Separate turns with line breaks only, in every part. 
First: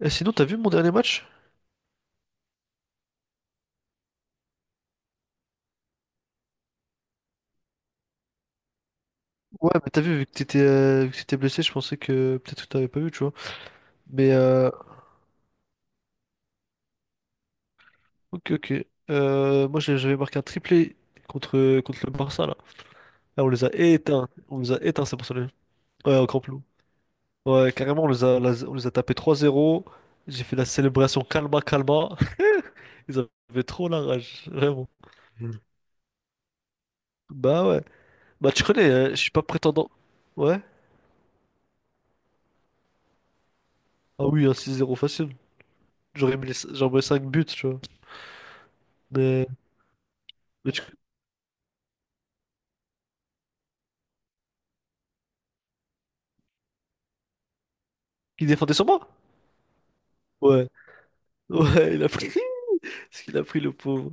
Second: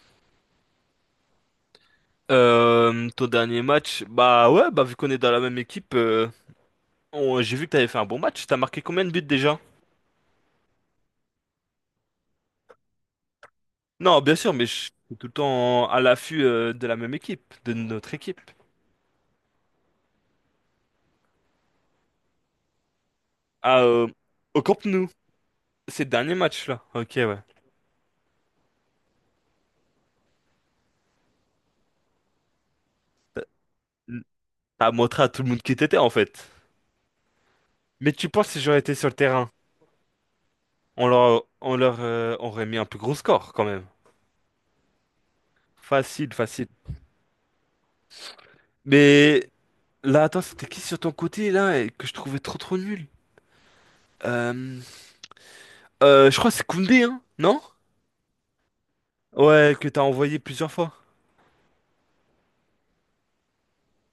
Eh, sinon, t'as vu mon dernier match?
Ton dernier match, bah ouais, bah vu qu'on est dans la même équipe, j'ai vu que t'avais fait un bon match. T'as marqué combien de buts déjà?
Ouais, mais t'as vu que t'étais blessé, je pensais que peut-être que t'avais pas vu, tu vois.
Non,
Mais
bien sûr, mais
euh,
je suis tout le temps à l'affût de la même équipe, de notre équipe.
ok, ok. Moi, j'avais marqué un triplé contre le Barça, là. Là, on les a
Ah, euh,
éteints. On
Au
les a
Camp
éteints,
Nou,
c'est pour ça.
ces
Ouais, au
derniers
Camp Nou.
matchs-là. Ok, ouais.
Ouais, carrément, on les a tapés 3-0. J'ai fait la célébration calma, calma. Ils
T'as
avaient trop la rage, vraiment.
t'as montré à tout le monde qui t'étais en fait.
Bah ouais.
Mais tu penses
Bah,
si
tu
j'aurais
connais,
été sur le
je suis pas
terrain,
prétendant. Ouais?
on leur aurait mis un plus gros score quand même.
Ah oui, un 6-0 facile.
Facile, facile.
J'aurais mis 5 buts, tu vois. Mais,
Mais là, attends, c'était
mais
qui sur ton côté là et que je trouvais trop trop nul? Euh, je crois que c'est Koundé, hein, non?
qui défendait sur moi?
Ouais, que t'as envoyé
Ouais,
plusieurs fois.
ouais, il a pris. Ce qu'il a pris, le pauvre.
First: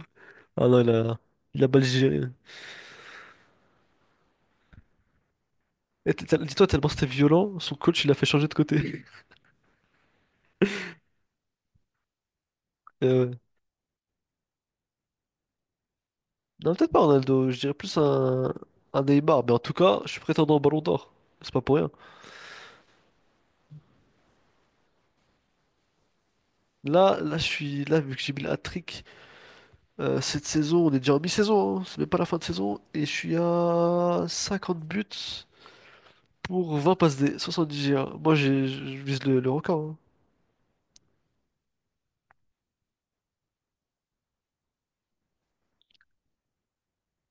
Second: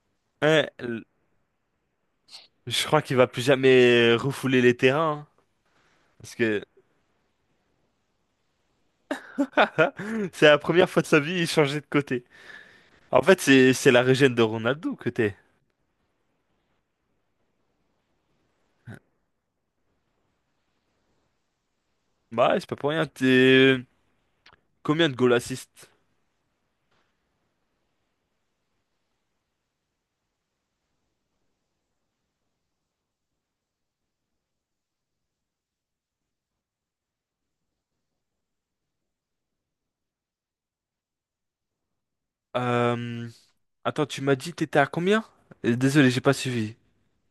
Ah
Ouais,
non,
l-
il a mal géré.
je crois qu'il va plus jamais refouler les terrains, hein, parce que
Dis-toi, tellement c'était violent, son coach, il l'a fait changer de côté.
c'est la première fois de sa vie, il changeait de côté. En
Euh,
fait, c'est la régène de Ronaldo que t'es.
non, peut-être pas Ronaldo, je dirais plus un Neymar, mais en tout cas, je suis prétendant au Ballon d'Or. C'est pas pour rien.
Bah, ouais, c'est pas pour rien. T'es combien de goal assist?
Là, là, je suis là, vu que j'ai mis le hat-trick, cette saison, on est déjà en mi-saison, hein, c'est même pas la fin de saison, et je suis à 50 buts pour 20 passes D, 70 G1. Moi, je vise le record, hein.
Euh... Attends, tu m'as dit t'étais à combien? Désolé, j'ai pas suivi.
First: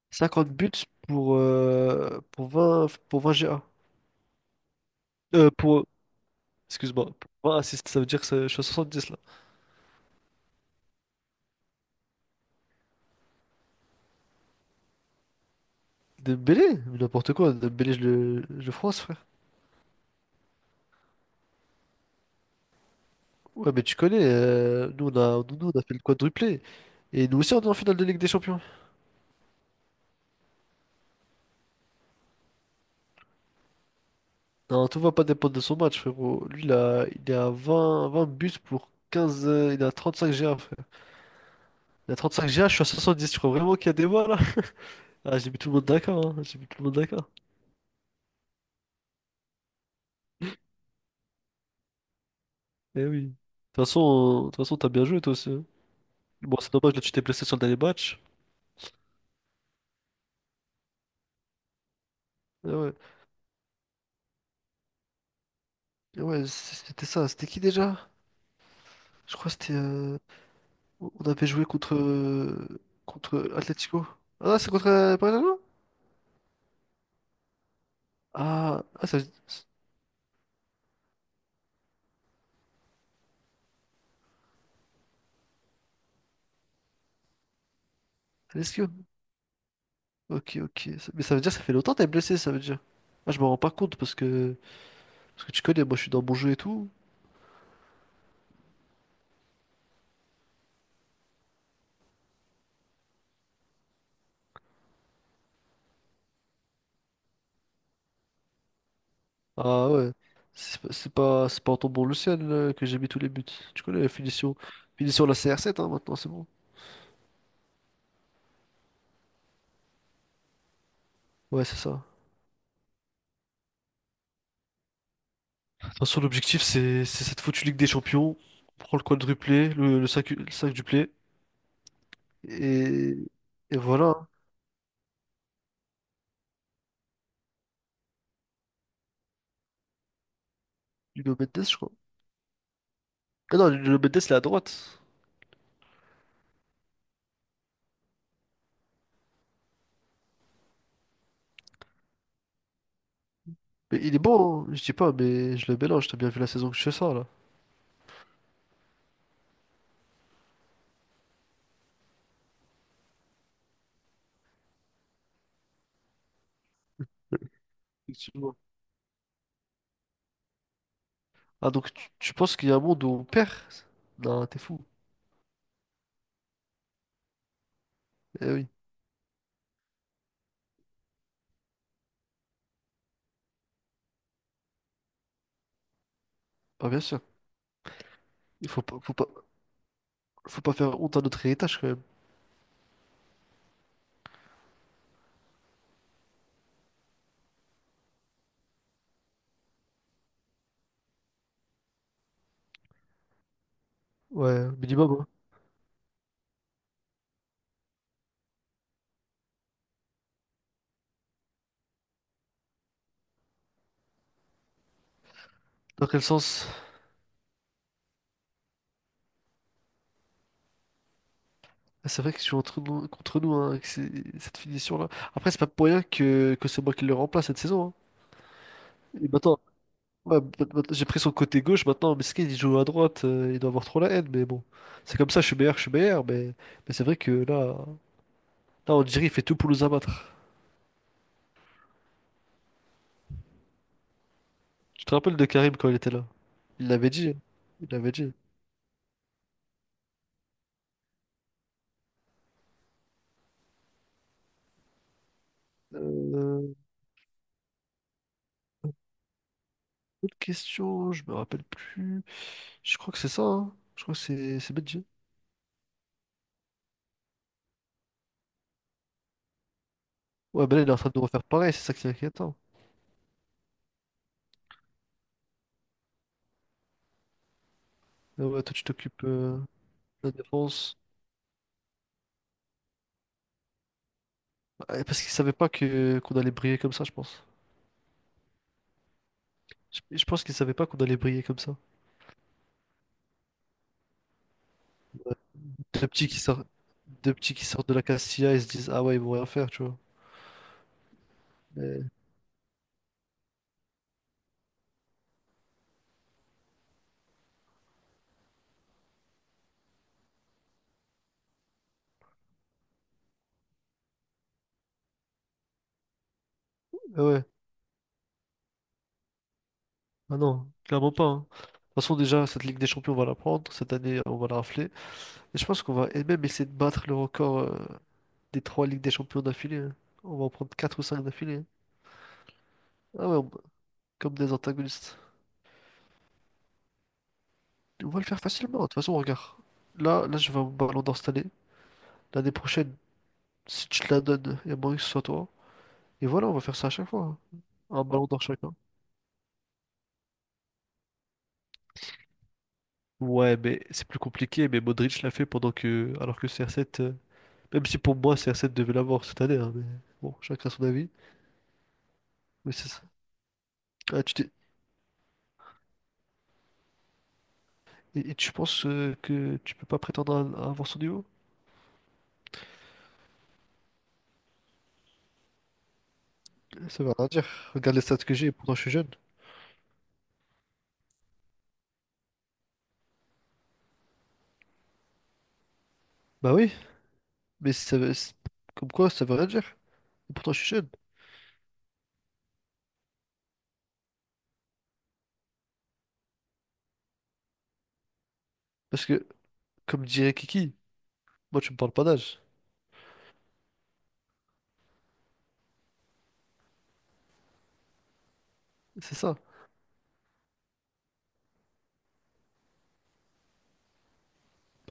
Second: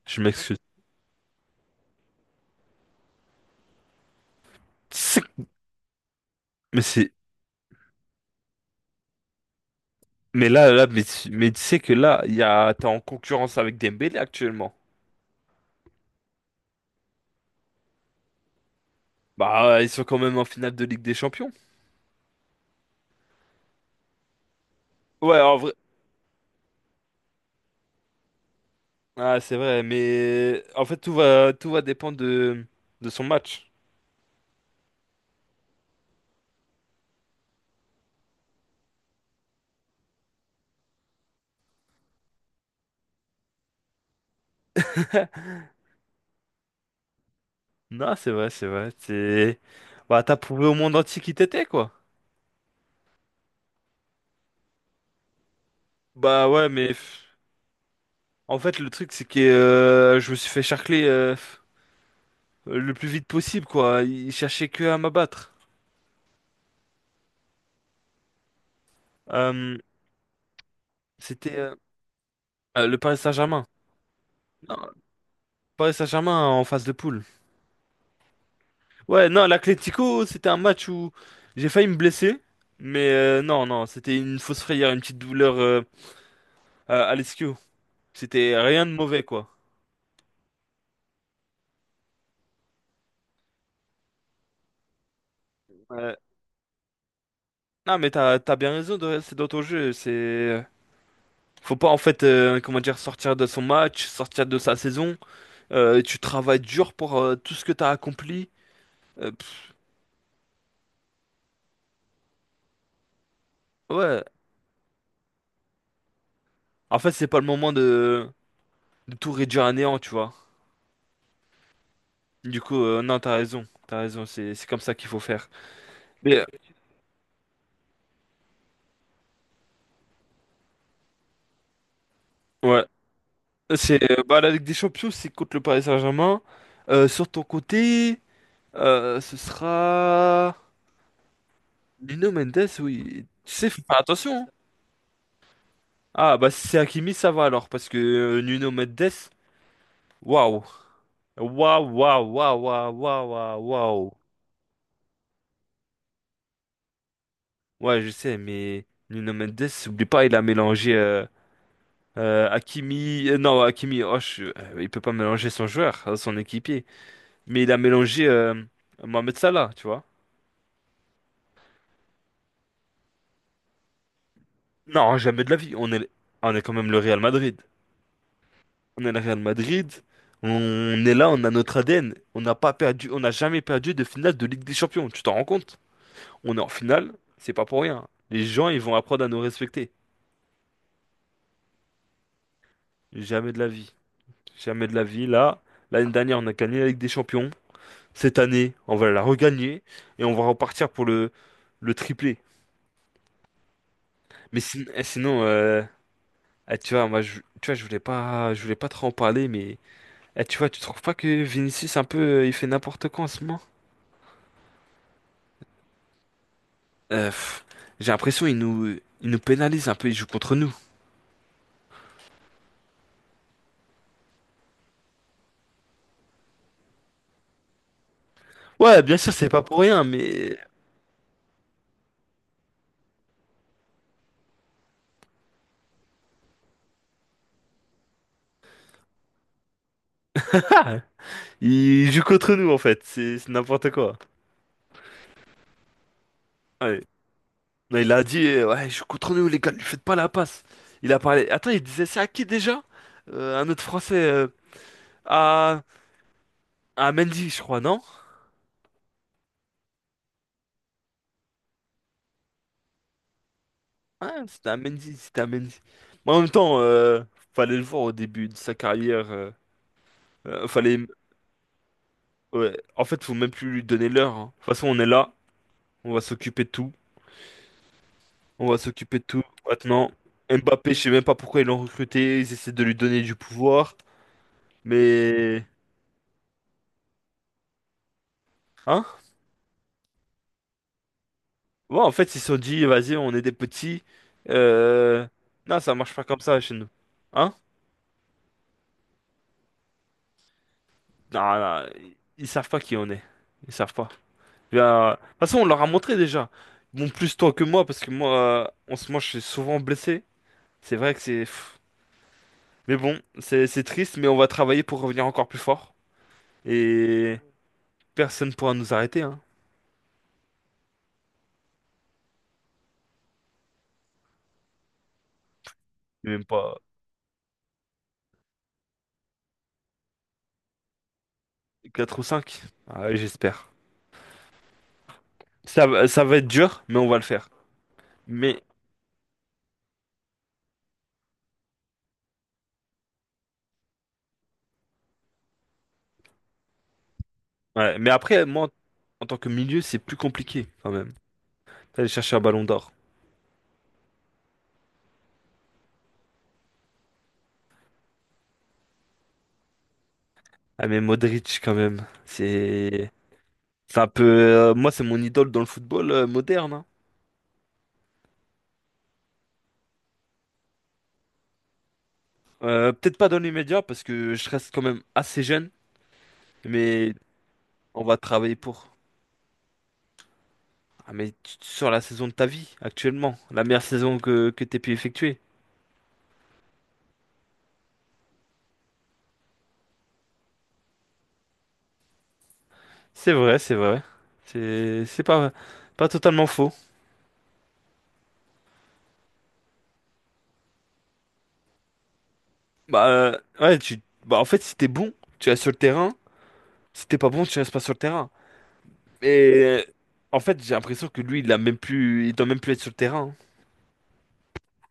Je
50
m'excuse.
buts pour 20 GA.
C'est-
Euh, pour... Excuse-moi.
C'est
Pour un Ça veut dire que je suis à 70 là.
mais là là mais tu sais que là, il y a t'es en concurrence avec Dembélé actuellement.
Dembélé? Mais n'importe quoi. Dembélé, je le France, frère.
Bah, ils sont quand même en finale de Ligue des Champions.
Ouais, mais tu connais. Nous, on
Ouais,
a...
en
nous, nous,
vrai.
On a fait le quadruplé. Et nous aussi, on est en finale de Ligue des Champions.
Ah, c'est vrai, mais en fait, tout va dépendre de son match.
Non, tout va pas dépendre de son match, frérot. Lui, il est à 20 buts pour 15. Il a 35 GA, frère. Il a 35 GA, je suis à 70. Tu crois vraiment qu'il y a des voix là? Ah, j'ai mis tout le monde d'accord, hein. J'ai mis tout le monde d'accord.
Non, c'est vrai, c'est vrai. Bah, t'as prouvé au monde entier qui t'étais, quoi.
Eh oui. De toute façon, t'as bien joué toi aussi, hein.
Bah
Bon,
ouais,
c'est dommage, là, tu t'es blessé sur le dernier match.
en fait, le truc, c'est que je me suis fait charcler
Ah
le
ouais.
plus vite possible, quoi. Ils cherchaient que à m'abattre.
Ouais, c'était ça. C'était qui déjà? Je crois que c'était,
Euh,
on avait
c'était
joué
Le Paris
contre
Saint-Germain.
Atlético. Ah, c'est contre
Non,
Barcelone?
Paris Saint-Germain en phase de poule.
Ah, ah, ça veut
Ouais, non, l'Atlético, c'était un match où j'ai failli me blesser. Mais non, non, c'était une fausse frayeur, une petite douleur Alessio. C'était rien
dire.
de mauvais, quoi.
Ok, ok. Mais ça veut dire que ça fait longtemps que t'es blessé, ça veut dire. Ah, je me rends pas compte Parce que tu connais, moi je suis
Ouais.
dans mon jeu et tout.
Non, mais t'as bien raison, de- c'est d'autres jeux. C'est... Faut pas, en fait, comment dire, sortir de son match, sortir de sa saison. Tu travailles dur pour tout ce que t'as accompli. Euh, pff,
Ah ouais. C'est pas en tombant le ciel là, que j'ai mis tous les buts. Tu connais la
ouais.
finition. Finition la CR7, hein, maintenant, c'est bon.
En fait, c'est pas le moment de tout réduire à néant, tu vois.
Ouais, c'est ça.
Du coup, non, t'as raison. T'as raison, c'est comme ça qu'il faut faire.
Attention,
Mais, euh,
l'objectif c'est cette foutue Ligue des Champions. On prend le quadruplé, le 5 duplé.
ouais.
Et, et
C'est,
voilà,
bah, la Ligue des Champions, c'est contre le Paris Saint-Germain. Sur ton côté, ce sera...
Nuno Mendes, je crois.
Nuno Mendes, oui. Tu
Ah
sais,
non,
faut
Nuno
faire
Mendes, il est à
attention, hein.
droite.
Ah, bah si c'est Hakimi, ça va alors, parce que Nuno Mendes, waouh. Waouh, waouh, waouh, waouh, waouh, waouh,
Mais
waouh.
il est bon, hein, je dis pas, mais je le mélange. T'as bien vu la saison que je fais ça, là.
Ouais, je sais, mais Nuno Mendes, oublie pas, il a mélangé Hakimi. Non, Hakimi, oh, il peut pas mélanger son joueur, son équipier. Mais il a mélangé
Effectivement.
Mohamed Salah, tu vois.
Ah, donc tu penses qu'il y a un monde où on perd? Non, t'es fou.
Non, jamais de la vie. On est quand même le Real Madrid.
Eh oui,
On est le Real Madrid, on est là, on a notre ADN, on n'a pas perdu, on n'a jamais perdu de finale de Ligue des Champions, tu t'en rends compte? On est en
bah bien
finale,
sûr.
c'est pas pour rien. Les
Il
gens,
faut
ils vont
pas, faut
apprendre
pas,
à nous respecter.
Faut pas faire honte à notre héritage, quand même.
Jamais de la vie. Jamais de la vie. Là, l'année dernière, on a gagné la Ligue des Champions. Cette année, on va la regagner et on va repartir pour le triplé.
Ouais, au minimum, hein.
Sinon, tu vois, moi, je, tu vois, je voulais pas trop en parler, mais tu vois, tu trouves pas que Vinicius un peu, il fait n'importe quoi en ce moment?
Dans quel sens?
Euh, pff, j'ai l'impression ils nous pénalisent un peu, ils jouent contre nous.
Ah, c'est vrai qu'ils jouent entre nous, contre nous, hein, avec cette finition-là. Après, c'est pas pour rien que c'est moi qui le remplace cette saison,
Ouais, bien
hein. Et
sûr, c'est
maintenant,
pas pour rien,
ouais,
mais...
j'ai pris son côté gauche maintenant, Meskin il joue à droite, il doit avoir trop la haine, mais bon. C'est comme ça, je suis meilleur, mais c'est vrai que là, là, on dirait il fait tout pour nous abattre.
Ah, ils jouent contre nous, en fait, c'est n'importe quoi.
Tu te rappelles de Karim quand il était là? Il
Ouais.
l'avait dit, hein. Il
Non,
l'avait
il a
dit.
dit, ouais, ils jouent contre nous, les gars, ne lui faites pas la passe. Il a parlé... Attends, il disait ça à qui, déjà? Un autre Français, à...
Euh,
à Mendy, je crois, non?
Autre question, je me rappelle plus. Je crois que c'est ça, hein. Je crois que
Ouais,
c'est
c'était
c'est
à
Benji.
Mendy, c'était à Mendy. Mais en même temps, fallait le voir au début de sa carrière,
Ouais, ben là, il est en
fallait...
train de refaire pareil, c'est ça qui est inquiétant.
ouais. En fait, faut même plus lui donner l'heure, hein. De toute façon, on est là, on va s'occuper de tout.
Ouais,
On
toi,
va
tu
s'occuper
t'occupes
de tout. Maintenant,
de la
Mbappé,
défense.
je sais même pas pourquoi ils l'ont recruté. Ils essaient de lui donner du pouvoir.
Ouais, parce qu'il savait
Mais...
pas que qu'on allait briller comme ça, je pense.
Hein?
Je pense qu'il savait pas qu'on allait briller comme ça.
Ouais, en fait, ils se sont dit, vas-y, on est des petits. Euh... Non, ça
Deux
marche pas
petits qui
comme ça
sortent,
chez nous.
Deux
Hein?
petits qui sortent de la Castilla et se disent, ah ouais, ils vont rien faire, tu vois.
Non, non,
Mais-
ils savent pas qui on est. Ils savent pas. Bien, de toute façon, on leur a montré déjà. Bon, plus toi que moi, parce que moi, euh, en ce moment, je suis souvent blessé. C'est vrai que c'est... pff. Mais bon, c'est triste, mais on va travailler pour revenir encore plus fort.
Ah
Et
ouais,
personne pourra nous arrêter, hein.
ah non, clairement pas, hein. De toute façon, déjà, cette Ligue des Champions, on va la prendre. Cette année, on va la rafler. Et je pense qu'on va et même
Même
essayer de
pas...
battre le record, des trois Ligues des Champions d'affilée, hein. On va en prendre quatre ou cinq d'affilée, hein.
4 ou 5?
Ah ouais,
J'espère.
comme des antagonistes.
Ça va être dur, mais on va le faire.
On va le faire
Mais,
facilement. De toute façon, regarde. Là, là, je vais au Ballon d'Or cette année. L'année prochaine, si tu te la donnes, il y a moyen que ce soit toi. Et voilà, on va faire ça à chaque fois, hein.
ouais.
Un
Mais
Ballon d'Or
après, moi,
chacun.
en tant que milieu, c'est plus compliqué quand même. Aller chercher un ballon d'or.
Ouais, mais c'est plus compliqué, mais Modric l'a fait pendant que... Alors que CR7... Même si pour moi, CR7 devait l'avoir cette année, hein, mais bon, chacun son
Ah, mais
avis.
Modric, quand même.
Mais c'est ça.
C'est. C'est un
Ah,
peu, moi, c'est mon idole dans le football moderne, hein.
et tu penses que tu peux pas prétendre à avoir son niveau?
Peut-être pas dans les médias parce que je reste quand même assez jeune,
Ça veut
mais
rien dire. Regarde les
on va
stats que j'ai, et
travailler
pourtant je suis
pour.
jeune.
Ah, mais sur la saison de ta vie, actuellement, la meilleure saison que t'aies pu effectuer.
Bah oui, mais comme quoi, ça veut rien dire. Et pourtant je suis jeune.
C'est vrai, c'est vrai. C'est pas, pas totalement faux.
Parce que, comme dirait Kiki, moi tu me parles pas d'âge.
Ouais, tu... bah, en fait, si t'es bon, tu restes sur le terrain. Si t'es pas bon, tu restes pas sur le terrain.
C'est ça.
Mais en fait, j'ai l'impression que lui, il a même plus... il doit même plus être sur le terrain, hein.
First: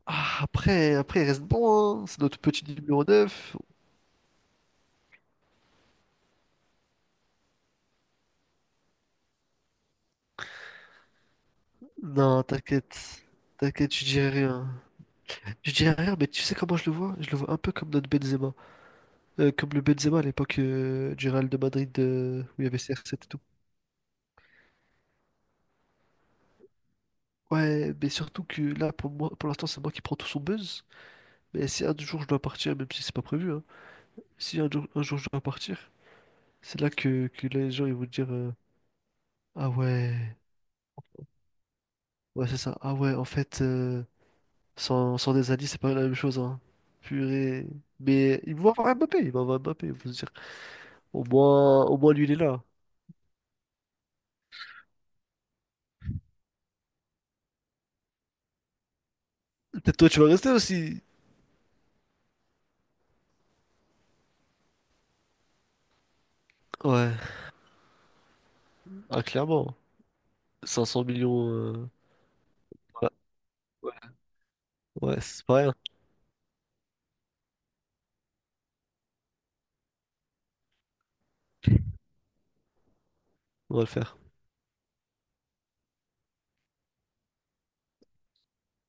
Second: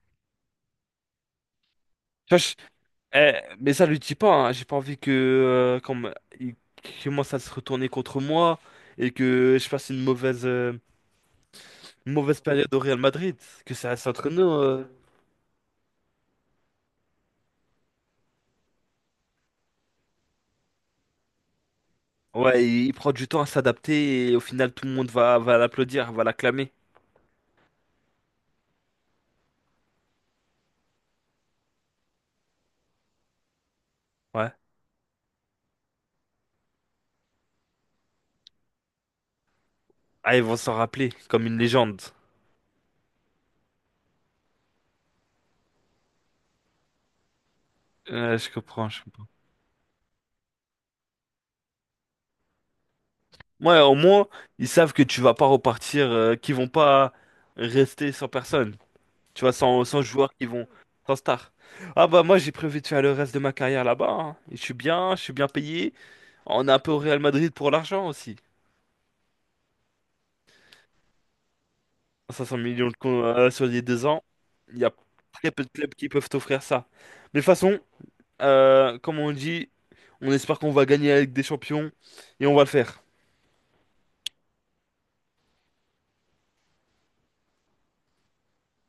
Ah, après, il reste bon, hein. C'est
Tu vois,
notre
je-
petit numéro neuf.
mais ça lui dit pas, hein. J'ai pas envie que il commence à se retourner contre moi et que je fasse une mauvaise
Non,
période au Real
t'inquiète.
Madrid. Que ça
T'inquiète, je
reste entre
dirai
nous.
rien. Je dis rien, mais tu sais comment je le vois? Je le vois un peu comme notre Benzema. Comme le Benzema à l'époque, du Real de Madrid, où
Ouais,
il y avait
il prend
CR7
du
et
temps
tout.
à s'adapter et au final, tout le monde va, va l'applaudir, va l'acclamer.
Ouais, mais surtout que là, pour moi, pour l'instant, c'est moi qui prends tout son buzz. Mais si un jour je dois partir, même si c'est pas prévu, hein,
Ouais.
si un jour je dois partir, c'est là que les gens ils vont dire, ah
Ah,
ouais,
ils vont s'en rappeler comme une légende.
ouais, c'est ça. Ah ouais, en fait, sans des alliés, c'est pas la même chose, hein. Purée. Mais
Je
il va
comprends,
avoir
je
Mbappé,
comprends.
il va avoir Mbappé, il faut se dire. Au moins lui, il est là.
Ouais, au moins, ils savent que tu vas pas repartir, qu'ils vont pas rester sans personne. Tu vois,
Peut-être
sans
toi, tu vas
joueurs qui
rester
vont,
aussi.
sans star. Ah bah moi, j'ai prévu de faire le reste de ma carrière là-bas, hein. Et je suis bien, je suis bien payé. On est un peu au
Ouais.
Real Madrid pour l'argent aussi.
Ah, clairement. 500 millions,
500 millions de
ouais,
con- euh, sur les deux ans. Il y a
ouais, c'est
très
pas
peu de
rien.
clubs qui peuvent t'offrir ça. Mais de toute façon, comme on dit, on espère qu'on va gagner avec des champions et on va le faire.
On va le faire.